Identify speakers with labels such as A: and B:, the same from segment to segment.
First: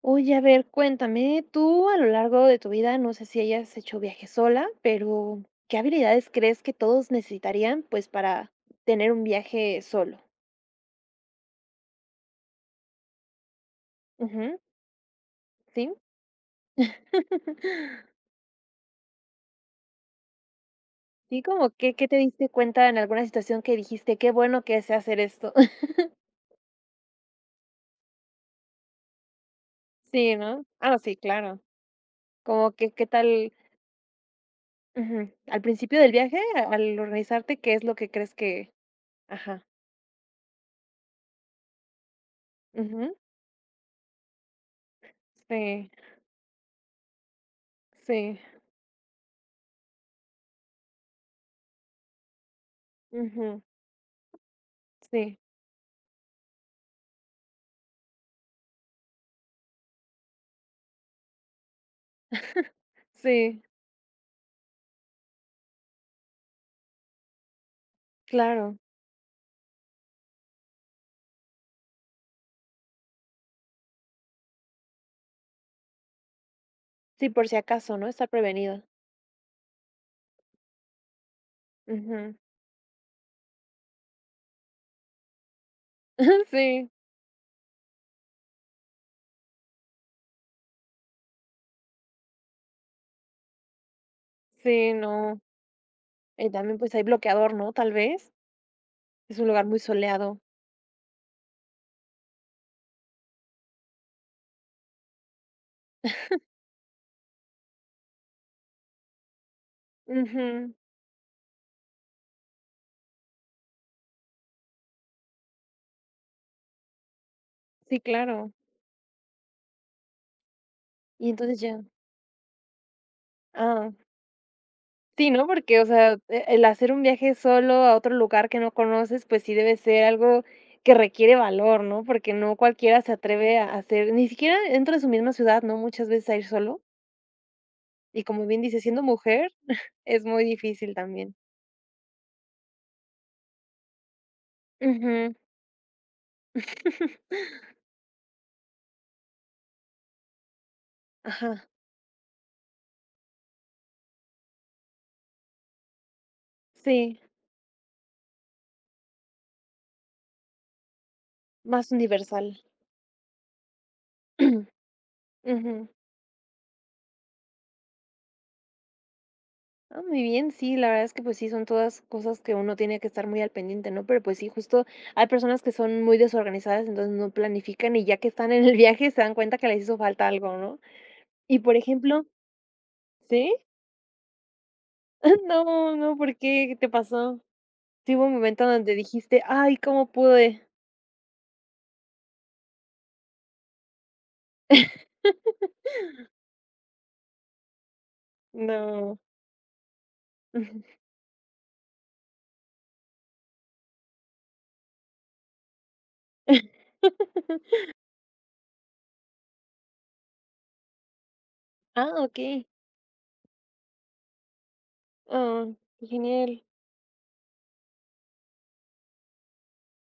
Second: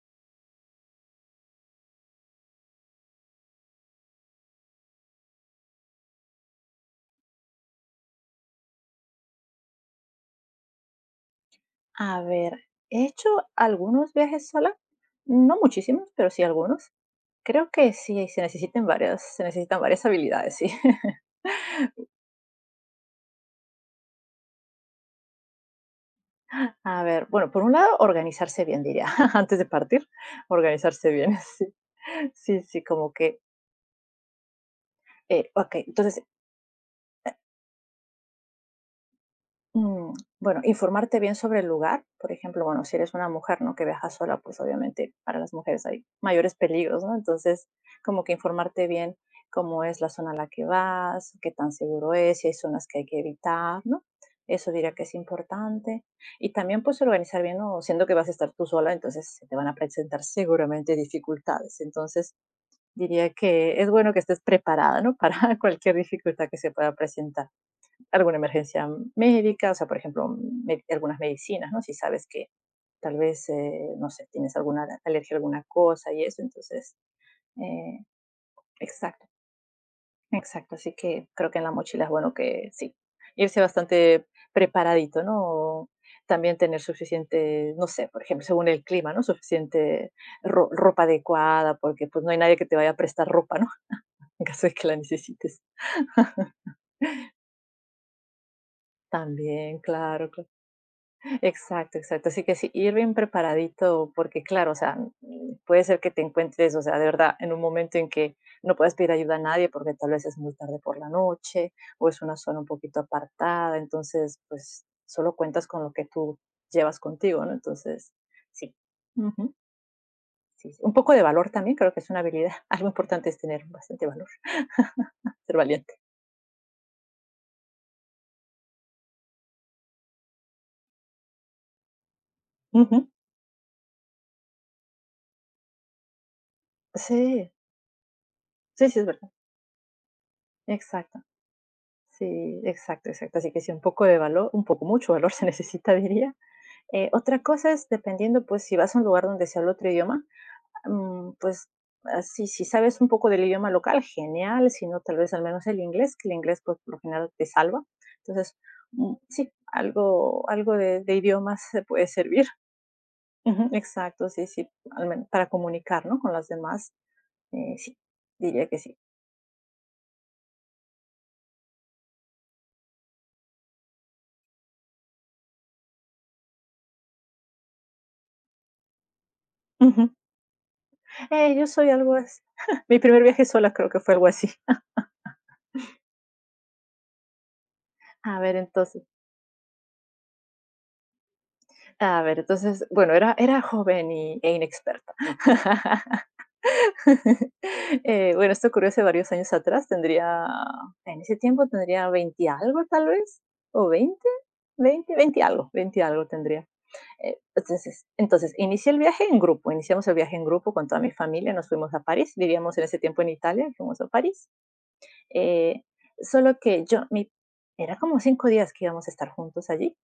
A: Oye, a ver, cuéntame, tú a lo largo de tu vida, no sé si hayas hecho viajes sola, pero ¿qué habilidades crees que todos necesitarían, pues, para tener un viaje solo?
B: A ver, he hecho algunos viajes
A: Ujú,
B: sola, no
A: ¿sí?
B: muchísimos, pero sí algunos. Creo que sí, se necesitan varias habilidades, sí.
A: Sí, como que, ¿qué te diste cuenta en alguna situación que dijiste: "Qué bueno que sé hacer esto"?
B: A ver, bueno, por un lado, organizarse bien, diría, antes de partir,
A: Sí, ¿no? Ah,
B: organizarse
A: sí,
B: bien,
A: claro.
B: sí. Sí,
A: Como
B: sí,
A: que, ¿qué
B: como que,
A: tal? Ujú. Al
B: ok,
A: principio del
B: entonces
A: viaje, a al organizarte, ¿qué es lo que crees que? Ajá.
B: Mm, bueno, informarte bien sobre el lugar, por ejemplo, bueno, si eres
A: Ujú.
B: una mujer, ¿no? Que viaja sola, pues obviamente para las mujeres
A: Sí,
B: hay mayores peligros, ¿no? Entonces, como que
A: sí.
B: informarte bien cómo es la zona a la que vas, qué tan seguro es, si hay zonas que hay que
A: Ujú.
B: evitar, ¿no? Eso diría que es
A: Sí.
B: importante. Y también pues organizar bien, ¿no? Siendo que vas a estar tú sola, entonces se te van a presentar seguramente dificultades. Entonces, diría
A: Sí.
B: que es bueno que estés preparada, ¿no? Para cualquier dificultad que se pueda presentar, alguna
A: Claro.
B: emergencia médica, o sea, por ejemplo, algunas medicinas, ¿no? Si sabes que tal vez, no sé, tienes alguna alergia a alguna cosa y eso, entonces,
A: Sí, por si acaso,
B: eh,
A: ¿no? Estar prevenido.
B: exacto, exacto. Así que creo que en la mochila es bueno
A: Ujú.
B: que sí, irse bastante preparadito, ¿no? También tener
A: Sí,
B: suficiente, no sé, por ejemplo, según el clima, ¿no? Suficiente ropa adecuada, porque pues no hay nadie que te vaya a prestar ropa, ¿no? En caso de que
A: sí,
B: la
A: no.
B: necesites.
A: Y también, pues, hay bloqueador, ¿no? Tal vez. Es un lugar muy
B: También, claro,
A: soleado.
B: claro. Exacto, exacto. Así que sí, ir bien preparadito, porque claro, o sea, puede ser que te encuentres, o sea, de verdad, en un momento en que no puedes pedir ayuda a nadie porque tal vez es muy
A: Ujú.
B: tarde por la noche o es una zona un poquito apartada, entonces, pues solo cuentas con lo que tú llevas contigo, ¿no?
A: Sí,
B: Entonces,
A: claro.
B: sí. Ujú, sí, sí. Un poco de
A: Y
B: valor
A: entonces
B: también,
A: ya.
B: creo que es una habilidad. Algo importante es tener
A: Ah,
B: bastante valor,
A: sí, ¿no?
B: ser
A: Porque, o
B: valiente.
A: sea, el hacer un viaje solo a otro lugar que no conoces, pues sí debe ser algo que requiere valor, ¿no? Porque no cualquiera
B: Ujú.
A: se atreve a hacer ni siquiera dentro de su misma ciudad, ¿no? Muchas veces a ir solo.
B: Sí,
A: Y como bien dice,
B: sí, sí,
A: siendo
B: es verdad.
A: mujer es muy difícil
B: Exacto.
A: también.
B: Sí, exacto, exacto. Así que sí, un poco de valor, un poco, mucho valor
A: Ujú.
B: se necesita, diría. Otra cosa es, dependiendo, pues, si vas a un lugar donde se habla otro idioma,
A: Ajá,
B: pues, así, si sabes un poco del idioma local, genial, si no, tal vez al menos el inglés, que el inglés, pues, por lo
A: sí,
B: general te salva. Entonces, sí, algo, algo de idiomas se
A: más
B: puede servir.
A: universal.
B: Ujú, exacto, sí, sí, al menos para
A: Ujú.
B: comunicar, ¿no? Con las demás, sí, diría que sí.
A: Ah, muy bien, sí, la verdad es que, pues sí, son todas cosas que uno tiene que estar muy al pendiente, ¿no? Pero, pues sí, justo hay personas que son muy desorganizadas, entonces no planifican y ya que están en el viaje se dan cuenta que les hizo
B: Ujú.
A: falta algo, ¿no? Y
B: Yo
A: por
B: soy algo
A: ejemplo,
B: así. Mi primer viaje
A: ¿sí?
B: sola creo que fue algo así.
A: No, no, ¿por qué? ¿Qué te pasó? Sí, hubo un
B: A ver,
A: momento donde
B: entonces,
A: dijiste, ay, ¿cómo pude?
B: a ver, entonces, bueno, era joven y e inexperta. Bueno, esto ocurrió hace
A: No.
B: varios años atrás, tendría en ese tiempo tendría 20 algo, tal vez, o 20, 20, 20 algo, 20 algo tendría. Eh, entonces entonces, inicié el viaje en grupo, iniciamos el viaje en grupo con toda mi familia, nos fuimos a
A: Ah,
B: París,
A: okey.
B: vivíamos en ese tiempo en Italia, fuimos a París,
A: Ah,
B: eh,
A: qué
B: solo
A: genial.
B: que yo mi era como 5 días que íbamos a estar juntos allí.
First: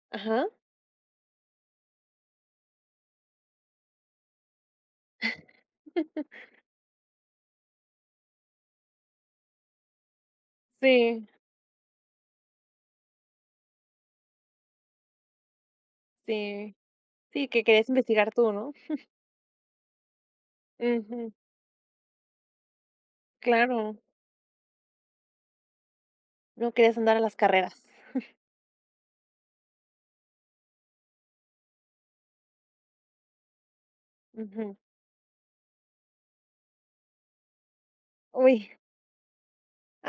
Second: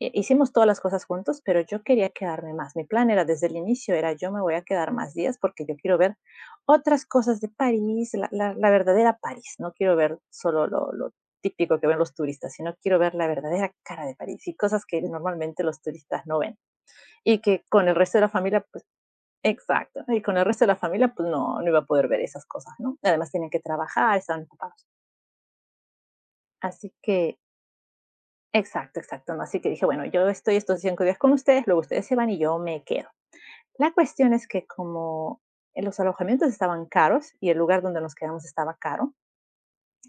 A: Ajá.
B: Hicimos todas las cosas juntos, pero yo quería quedarme más. Mi plan era desde el inicio, era: yo me voy a quedar más días porque yo quiero ver otras cosas de París, la verdadera París. No quiero ver solo lo
A: Sí,
B: típico que ven los turistas, sino quiero ver la verdadera cara de París y cosas que normalmente los turistas no ven.
A: sí.
B: Y
A: Sí, que
B: que
A: querías
B: con el resto de la
A: investigar tú,
B: familia,
A: ¿no?
B: pues, exacto. Y con el resto de la familia, pues
A: Ujú,
B: no iba a poder ver esas cosas, ¿no? Además tenían que
A: claro.
B: trabajar, estaban ocupados.
A: No
B: Así
A: querías andar a las
B: que
A: carreras.
B: exacto, exacto, ¿no? Así que dije, bueno, yo estoy estos 5 días con ustedes, luego ustedes se van y yo me quedo. La cuestión es que
A: Ujú.
B: como en los alojamientos estaban caros y el lugar donde nos quedamos
A: Uy,
B: estaba caro,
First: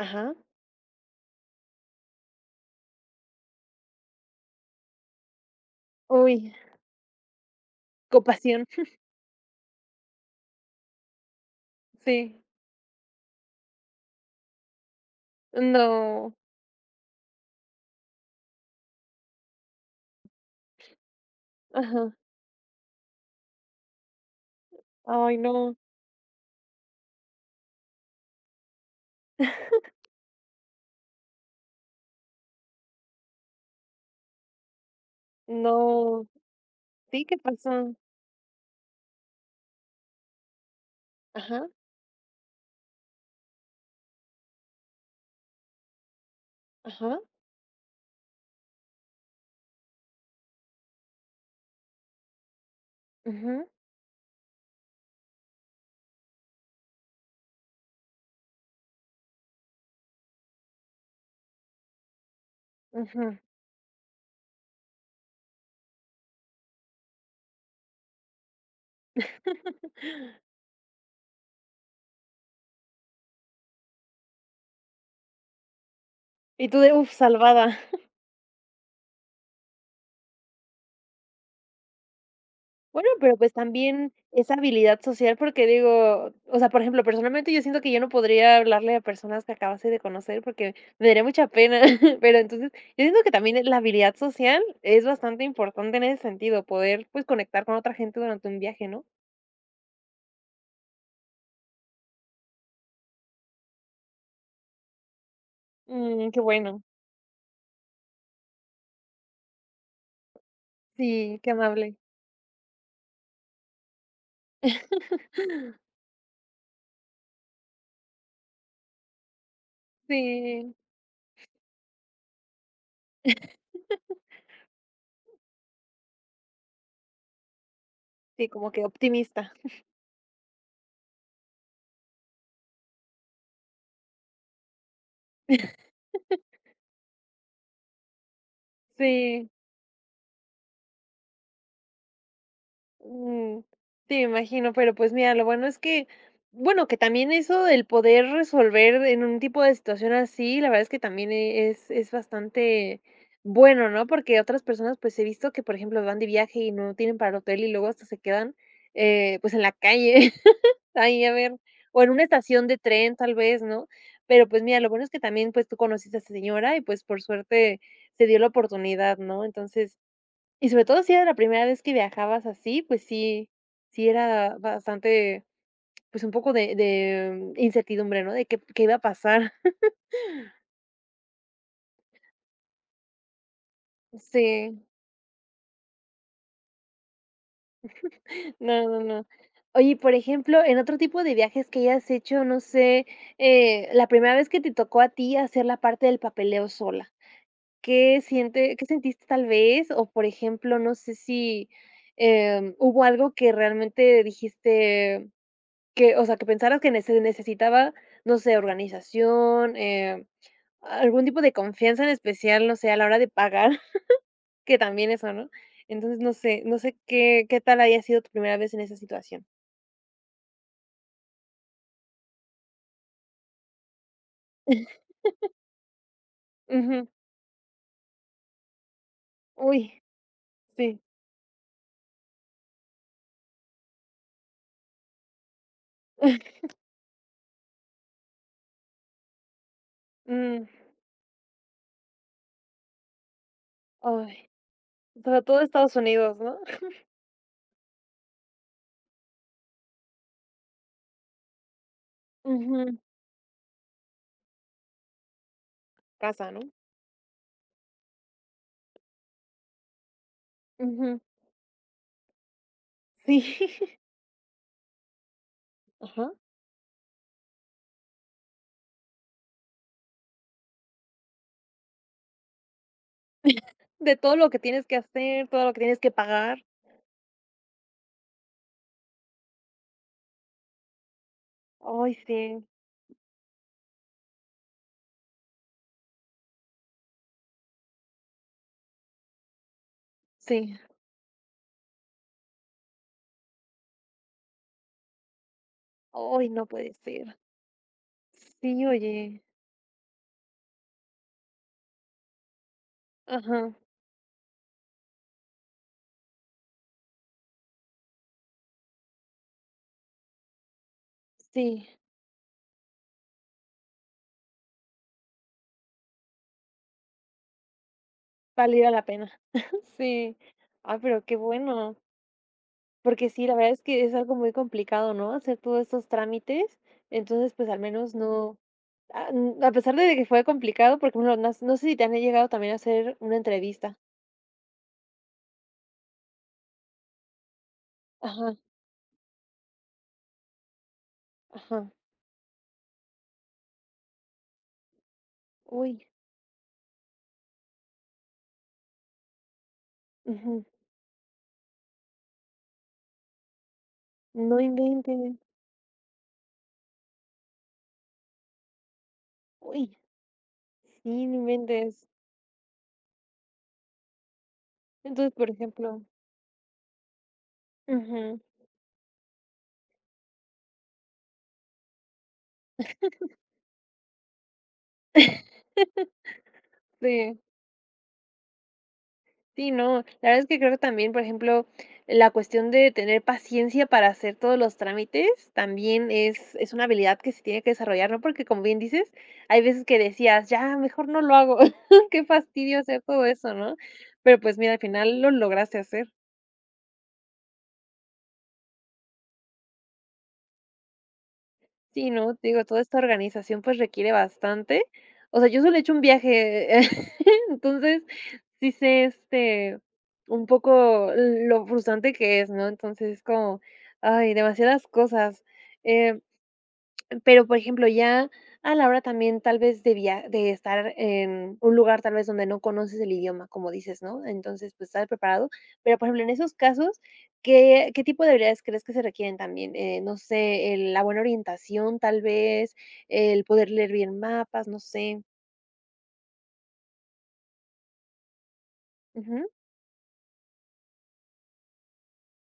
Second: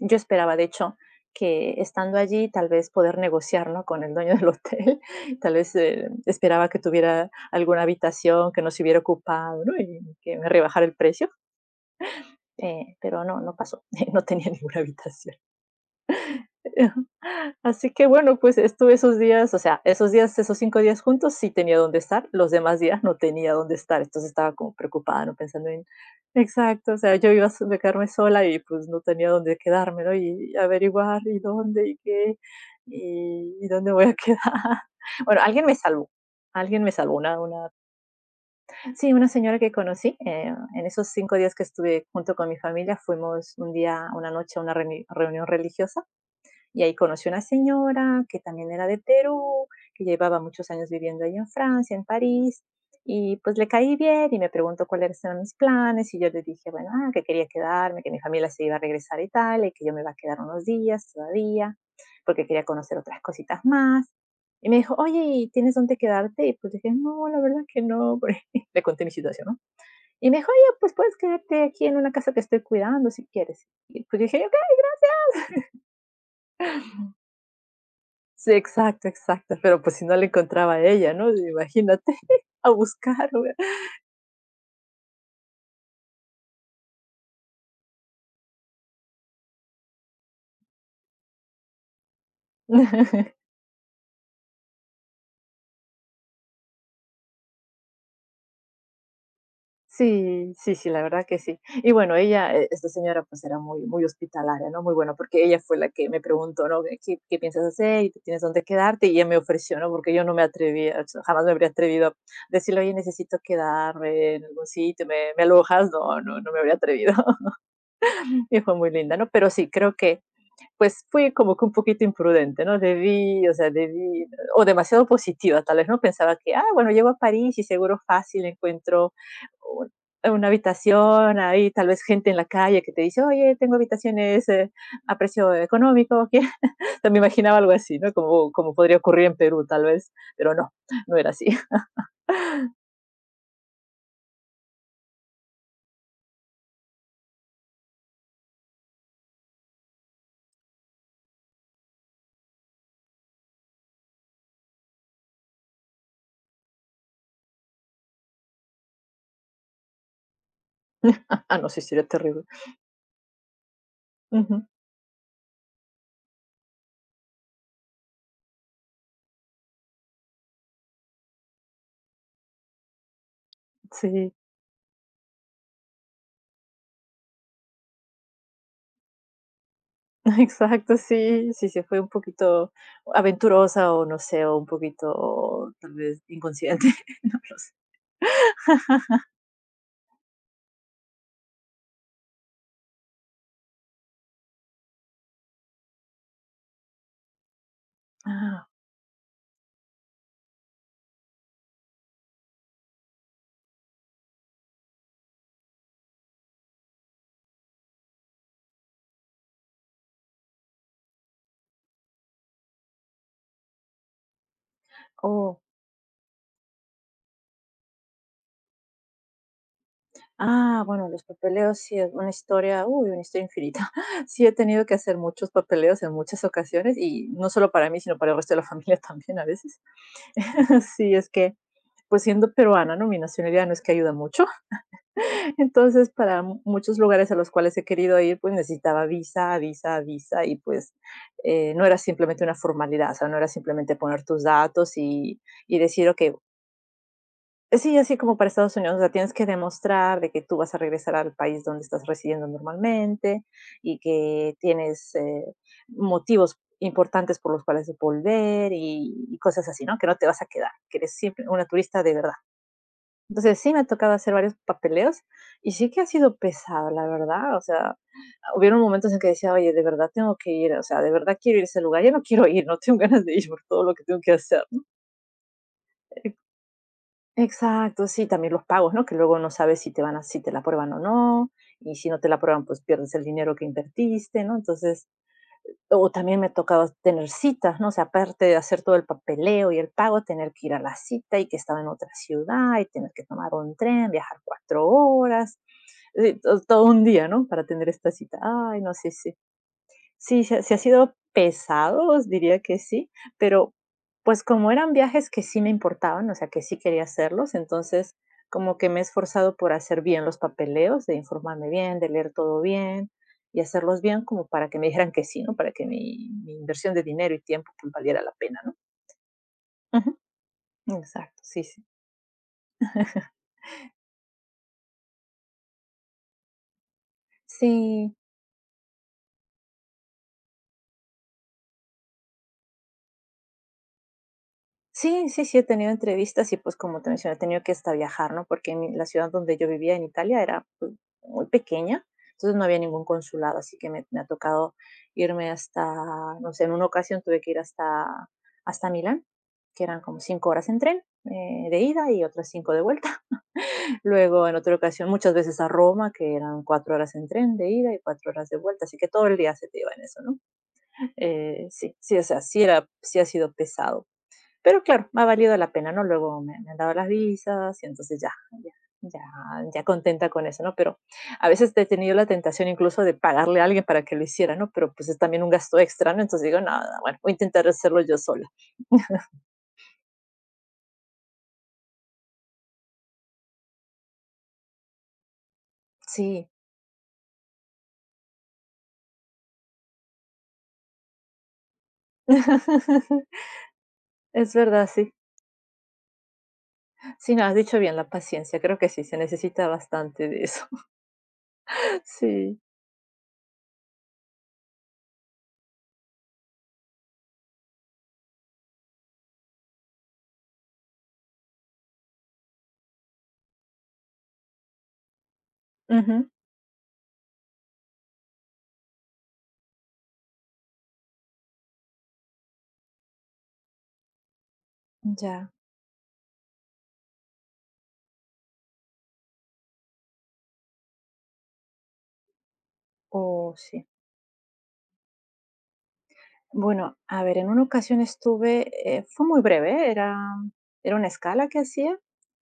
B: yo esperaba, de hecho, que estando allí tal vez poder negociar, ¿no? Con el dueño del hotel, tal vez,
A: Uy,
B: esperaba que tuviera alguna habitación que
A: compasión.
B: no se hubiera ocupado, ¿no? Y que me rebajara el precio,
A: Sí.
B: pero no, no pasó, no tenía ninguna habitación.
A: No.
B: Así que bueno, pues estuve esos días, o sea, esos días, esos 5 días juntos sí tenía dónde
A: Ajá.
B: estar, los demás días no tenía dónde estar, entonces estaba como preocupada, ¿no?
A: Ay,
B: Pensando
A: no.
B: en, exacto, o sea, yo iba a s de quedarme sola y, pues, no tenía dónde quedarme, ¿no? Y averiguar, y dónde, y qué, y dónde voy a quedar. Bueno,
A: No.
B: alguien me salvó,
A: Sí, ¿qué
B: una,
A: pasó?
B: sí, una señora que conocí, en esos 5 días que
A: Ajá,
B: estuve junto con mi familia, fuimos un día, una noche a una reni reunión religiosa y ahí
A: ajá.
B: conocí una señora que también era de Perú, que llevaba muchos años viviendo ahí en Francia, en París, y pues
A: Ujú,
B: le caí bien y me preguntó cuáles eran mis planes y yo le dije, bueno, ah, que quería quedarme, que mi familia se iba a regresar a Italia y que yo me iba a quedar unos días todavía, porque quería conocer otras
A: ujú.
B: cositas más. Y me dijo, oye, ¿y tienes dónde quedarte? Y pues dije, no, la verdad que no, porque le conté mi situación, ¿no? Y me dijo, oye, pues puedes quedarte aquí en una casa que estoy cuidando si quieres. Y pues dije,
A: Y tú de: "Uf, salvada".
B: sí, exacto, exacto, pero, pues, si no la encontraba a ella, ¿no? Imagínate, a
A: Bueno,
B: buscar,
A: pero
B: güey.
A: pues también esa habilidad social, porque digo, o sea, por ejemplo, personalmente yo siento que yo no podría hablarle a personas que acabase de conocer porque me daría mucha pena, pero entonces yo siento que también la habilidad social es bastante importante en ese sentido, poder pues conectar con otra gente durante un viaje, ¿no?
B: Sí, sí, sí, la verdad que sí. Y bueno, ella, esta señora, pues, era muy muy hospitalaria, ¿no? Muy buena, porque ella fue la que me
A: Mm, qué
B: preguntó,
A: bueno,
B: ¿no? ¿Qué piensas hacer? ¿Y tienes dónde quedarte? Y ella me ofreció, ¿no? Porque yo no me atrevía, o sea,
A: sí,
B: jamás
A: qué
B: me habría
A: amable.
B: atrevido a decirle: "Oye, necesito quedarme en algún sitio, ¿me alojas?". No, no, no me habría atrevido. Y fue muy linda, ¿no? Pero sí, creo que
A: Sí,
B: pues fui como que un poquito imprudente, ¿no? Debí, o sea, debí, o demasiado positiva, tal vez, ¿no? Pensaba que, ah, bueno, llego a París y seguro fácil
A: sí, como que
B: encuentro
A: optimista.
B: un- una habitación, ahí tal vez gente en la calle que te dice, oye, tengo habitaciones, a precio económico, ¿qué? Me imaginaba algo así, ¿no? Como, como podría ocurrir en
A: Sí.
B: Perú, tal vez, pero no, no era así.
A: Mm, sí, me imagino, pero pues mira, lo bueno es que, bueno, que también eso del poder resolver en un tipo de situación así, la verdad es que también es bastante bueno, ¿no? Porque otras personas, pues he visto que, por ejemplo, van de viaje y no tienen para el hotel y luego hasta se quedan, pues en la calle, ahí a ver,
B: Ah, no, sí,
A: o
B: sería
A: en una
B: terrible.
A: estación de tren tal vez, ¿no? Pero
B: Ujú,
A: pues mira, lo bueno es que también, pues tú conociste a esta señora y pues por suerte se dio la oportunidad, ¿no? Entonces y sobre todo si era la primera vez que viajabas así, pues sí
B: sí.
A: era bastante, pues, un poco de incertidumbre, ¿no? De qué iba a pasar.
B: Exacto, sí, sí, se fue un poquito aventurosa o no sé, o un
A: Sí,
B: poquito tal vez inconsciente, no lo sé.
A: no, no, no. Oye, por ejemplo, en otro tipo de viajes que hayas hecho, no sé, la primera vez que te tocó a ti hacer la parte del papeleo sola,
B: Ah,
A: qué sentiste tal vez? O, por ejemplo, no sé si, hubo algo que realmente dijiste, que, o sea, que pensaras que necesitaba, no sé, organización, algún tipo de confianza en especial, no sé, a la hora de pagar, que también eso, ¿no?
B: oh,
A: Entonces, no sé, no sé qué tal haya sido tu primera vez en esa situación.
B: bueno, los papeleos sí es una historia, uy, una historia infinita. Sí he tenido que hacer muchos papeleos en muchas ocasiones
A: Ujú.
B: y no solo para mí, sino para el resto de la familia también a veces.
A: Uy, sí.
B: Sí, es que, pues siendo peruana, ¿no? Mi nacionalidad no es que ayuda mucho. Entonces, para mu muchos lugares a los cuales he querido ir, pues, necesitaba visa, visa, visa, y,
A: Mm,
B: pues, no era simplemente una formalidad, o sea, no era simplemente poner tus
A: ay,
B: datos y
A: sobre todo Estados
B: decir: "Okey".
A: Unidos, ¿no?
B: Sí, así como para Estados Unidos, o sea, tienes que demostrar de que tú vas a regresar al país donde estás residiendo
A: Ujú.
B: normalmente y que tienes,
A: Casa,
B: motivos
A: ¿no?
B: importantes por los cuales volver y cosas así, ¿no? Que no te vas a quedar, que eres
A: Ujú.
B: simple una turista de verdad.
A: Sí.
B: Entonces, sí me ha tocado hacer varios papeleos y sí que ha
A: Ajá.
B: sido pesado, la verdad. O sea, hubieron momentos en que decía: "Oye, de verdad tengo que ir, o sea, de verdad quiero ir a ese lugar, ya no quiero ir, no tengo ganas de ir por todo lo que
A: De
B: tengo que
A: todo lo que
B: hacer".
A: tienes que hacer, todo lo que tienes que
B: E
A: pagar.
B: exacto, sí, también los pagos, ¿no? Que luego no sabes si te van a, si te la aprueban o no, y si
A: Ay,
B: no te la
A: sí,
B: aprueban, pues pierdes el dinero que invertiste, ¿no? Entonces, o también me ha tocado tener citas, ¿no? O sea, aparte de hacer todo el papeleo y el pago, tener que ir
A: sí.
B: a la cita y que estaba en otra ciudad y tener que tomar un tren, viajar 4 horas. Sí,
A: Ay,
B: to
A: no
B: todo
A: puede
B: un día,
A: ser.
B: ¿no? Para tener esta cita. Ay,
A: Sí,
B: no, sé, sí.
A: oye.
B: Sí, sí ha sí ha sido pesados, diría que sí,
A: Ajá,
B: pero, pues, como eran viajes que sí me importaban, o sea, que sí quería hacerlos, entonces, como que me he esforzado por hacer bien los papeleos, de informarme
A: sí,
B: bien, de leer todo bien y hacerlos bien como para que me dijeran que sí, ¿no? Para que mi inversión de dinero y tiempo, pues, valiera la pena, ¿no?
A: valiera la pena.
B: Ujú,
A: Sí. Ah, pero qué
B: exacto, sí, sí.
A: bueno, porque sí, la verdad es que es algo muy complicado, ¿no? Hacer todos estos trámites. Entonces, pues al
B: Sí.
A: menos no, a, n- a pesar de que fue complicado, porque bueno, no, no sé si te han llegado también a hacer una entrevista.
B: Sí, sí, sí, he tenido entrevistas y, pues, como te mencioné, he tenido que hasta viajar, ¿no?
A: Ajá,
B: Porque en la ciudad donde yo vivía en Italia era, pues, muy
A: ajá.
B: pequeña, entonces no había ningún consulado, así que me ha tocado irme hasta,
A: Uy,
B: no sé, en una ocasión tuve que ir hasta Milán, que eran como cinco
A: ujú.
B: horas en tren, de ida y otras 5 de vuelta. Luego, en
A: No
B: otra ocasión, muchas
A: inventes.
B: veces a Roma, que eran 4 horas en tren de ida y 4 horas de vuelta, así que todo el día se te iba
A: Uy,
B: en eso, ¿no?
A: sí, no
B: Sí,
A: inventes.
B: sí, o sea, sí ha sido pesado. Pero claro, me ha
A: Entonces, por
B: valido la pena,
A: ejemplo,
B: ¿no? Luego me han dado las visas y entonces
A: ujú,
B: ya ya ya contenta con eso, ¿no? Pero a veces he tenido la tentación incluso de pagarle a alguien para que lo hiciera, ¿no? Pero, pues, es también un gasto extra, ¿no? Entonces digo: nada bueno, voy a
A: sí.
B: intentar hacerlo yo sola".
A: Sí, no, la verdad es que creo que también, por ejemplo, la cuestión de tener paciencia para hacer todos los trámites también
B: Sí.
A: es una habilidad que se tiene que desarrollar, ¿no? Porque como bien dices, hay veces que decías, ya, mejor no lo hago, qué fastidio hacer todo eso, ¿no? Pero
B: Es
A: pues mira, al
B: verdad, sí.
A: final lo lograste hacer.
B: Sí, no, has dicho bien, la paciencia, creo que sí, se necesita bastante de eso.
A: Sí, no, te
B: Sí.
A: digo, toda esta organización, pues, requiere bastante. O sea, yo solo he hecho un viaje, entonces, sí sé, este, un poco lo frustrante que es, ¿no? Entonces, es como, ay, demasiadas cosas.
B: Ujú.
A: Pero, por ejemplo, ya a la hora también tal vez de estar en un lugar tal vez donde no conoces el idioma, como dices, ¿no? Entonces, pues, estar preparado.
B: Ya.
A: Pero, por ejemplo, en esos casos, ¿qué tipo de habilidades crees que se requieren también? No sé, el la buena orientación, tal vez, el
B: Oh,
A: poder
B: sí.
A: leer bien mapas, no sé.
B: Bueno, a ver, en una ocasión estuve, fue muy
A: Ujú,
B: breve, era una escala que hacía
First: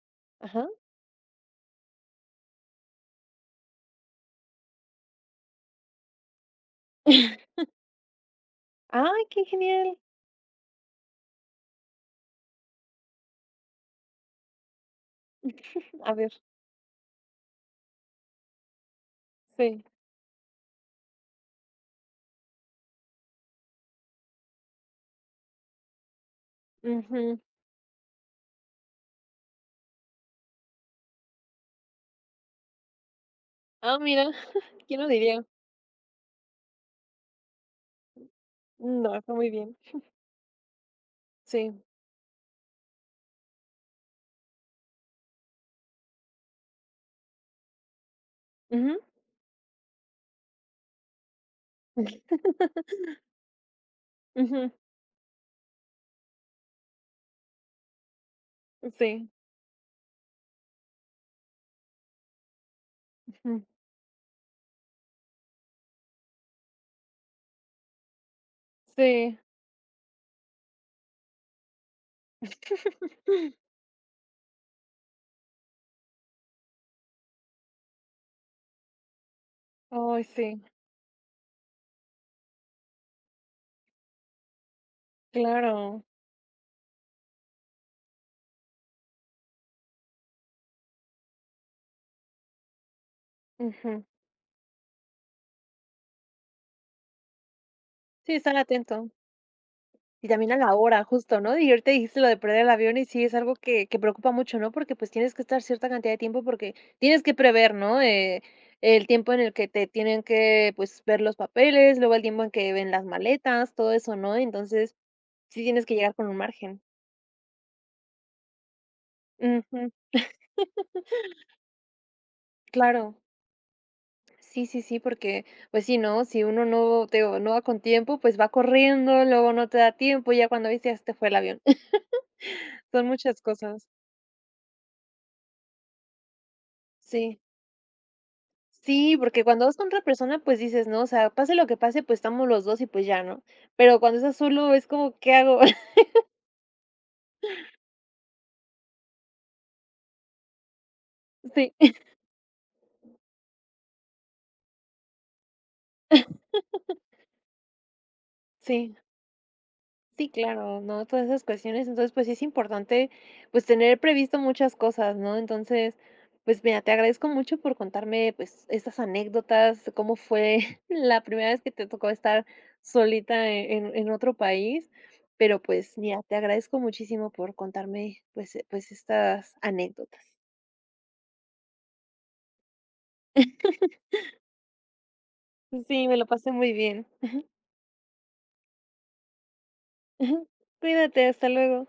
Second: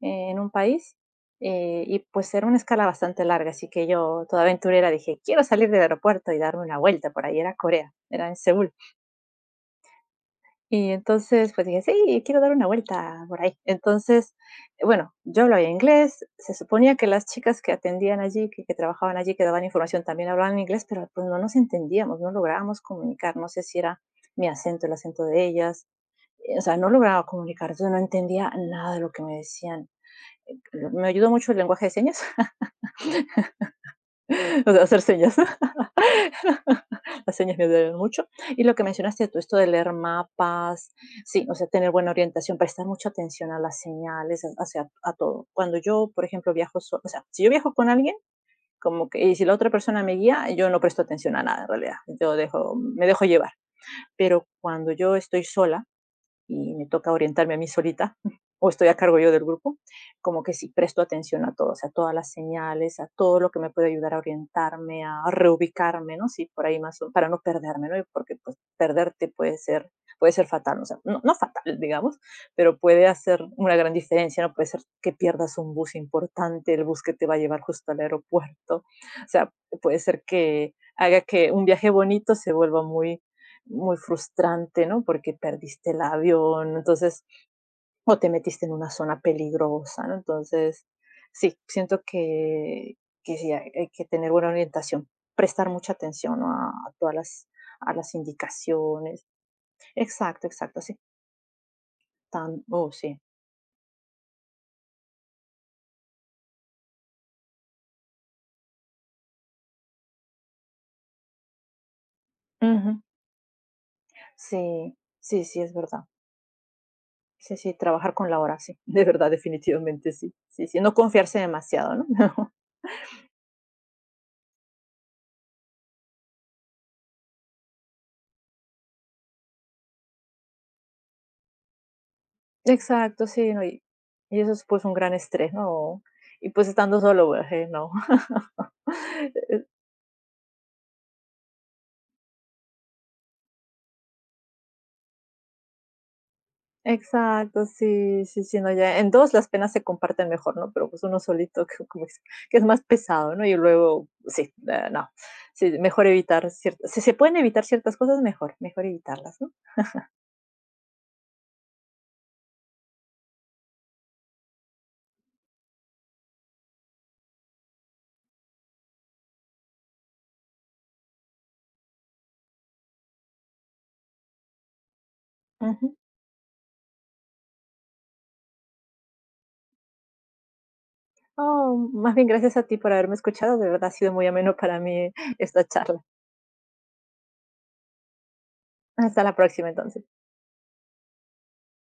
B: en un
A: ajá.
B: país, y pues era una escala bastante larga, así que yo, toda aventurera, dije, quiero salir del aeropuerto y darme una vuelta por ahí, era Corea, era en Seúl.
A: Ay, qué genial.
B: Y entonces, pues dije: "Sí, quiero dar una vuelta por ahí". Entonces, bueno, yo hablaba
A: A
B: inglés,
A: ver,
B: se suponía que las chicas que atendían allí, que trabajaban allí, que daban
A: sí.
B: información, también hablaban inglés, pero, pues, no nos entendíamos, no lográbamos comunicar. No sé si era mi acento, el acento de ellas, o sea, no lograba
A: Ujú.
B: comunicar, yo no entendía nada de lo que me decían. Me ayudó mucho el lenguaje de señas,
A: Ah, mira,
B: o sea,
A: ¿quién
B: hacer
A: lo
B: señas.
A: diría?
B: Las señas me duelen mucho. Y lo que
A: No,
B: mencionaste
A: está
B: tú,
A: muy
B: esto de
A: bien.
B: leer mapas, sí, o sea,
A: Sí.
B: tener buena orientación, prestar mucha atención a las señales, o sea, a todo. Cuando yo, por ejemplo, viajo sola, o sea, si yo viajo con alguien,
A: Ujú.
B: como que, y si la otra persona me guía, yo no presto atención a nada en realidad. Me dejo llevar. Pero
A: Ujú.
B: cuando yo estoy sola, y me toca orientarme a mí solita o estoy a cargo
A: Sí,
B: yo del grupo, como que sí presto atención a todo, o sea, a todas las señales, a todo lo que
A: ujú,
B: me puede ayudar a orientarme, a reubicarme, ¿no? Sí, por ahí más, para no perderme, ¿no? Porque pues perderte
A: sí.
B: puede ser fatal, o sea, no, no fatal, digamos, pero puede hacer una gran diferencia, ¿no? Puede ser que pierdas un bus importante, el bus que te va a llevar justo al aeropuerto, o sea, puede ser
A: Ay, sí,
B: que haga que un viaje bonito se vuelva muy muy frustrante, ¿no? Porque perdiste el
A: claro.
B: avión, entonces, o te metiste en una zona peligrosa, ¿no? Entonces, sí, siento que sí, hay
A: Ujú.
B: que tener buena orientación, prestar mucha atención, ¿no?, a a las
A: Sí, estar atento.
B: indicaciones.
A: Y
B: Exacto,
A: también a la
B: exacto, sí.
A: hora, justo, ¿no? Y ahorita dijiste lo de perder el
B: Oh,
A: avión y
B: sí.
A: sí es algo que preocupa mucho, ¿no? Porque, pues, tienes que estar cierta cantidad de tiempo porque tienes que prever, ¿no? El tiempo en el que te tienen que, pues, ver los papeles, luego el tiempo en que ven
B: Ujú.
A: las maletas, todo eso, ¿no? Entonces,
B: Sí, sí, sí,
A: sí
B: es
A: tienes que
B: verdad.
A: llegar con un margen.
B: Sí, sí, trabajar con la hora, sí, de verdad,
A: Ujú,
B: definitivamente sí. Sí, sí, no confiarse demasiado, ¿no?
A: claro. Sí, sí, sí, porque, pues sí, ¿no? Si uno no, te digo, no va con tiempo, pues va corriendo, luego no te da tiempo, y ya cuando viste ya se te fue el avión. Son
B: Exacto,
A: muchas
B: sí, no, y
A: cosas.
B: y eso es, pues, un gran estrés, ¿no? Y, pues, estando solo,
A: Sí.
B: pues, no.
A: Sí, porque cuando vas con otra persona, pues dices, ¿no? O sea, pase lo que pase, pues estamos los dos y pues ya, ¿no? Pero cuando estás solo es como, ¿qué hago?
B: Exacto, sí, sí, sí, no, ya en 2 las penas se comparten mejor, ¿no? Pero, pues, uno solito
A: Sí.
B: que es más pesado, ¿no? Y luego sí, no, sí, mejor evitar ciertas si se pueden evitar ciertas cosas, mejor,
A: Sí.
B: evitarlas, ¿no?
A: Sí, claro, ¿no? Todas esas cuestiones. Entonces, pues sí es importante, pues tener previsto muchas cosas, ¿no? Entonces, pues mira, te agradezco mucho por contarme, pues, estas anécdotas, cómo fue la primera vez que te tocó estar solita en, en otro país. Pero pues
B: Ujú.
A: mira, te agradezco muchísimo por contarme, pues, pues estas anécdotas.
B: Oh, más bien gracias a ti por haberme escuchado, de verdad ha sido muy ameno para mí esta charla.
A: Sí, me lo pasé muy bien.
B: Hasta la próxima, entonces.
A: Cuídate, hasta luego.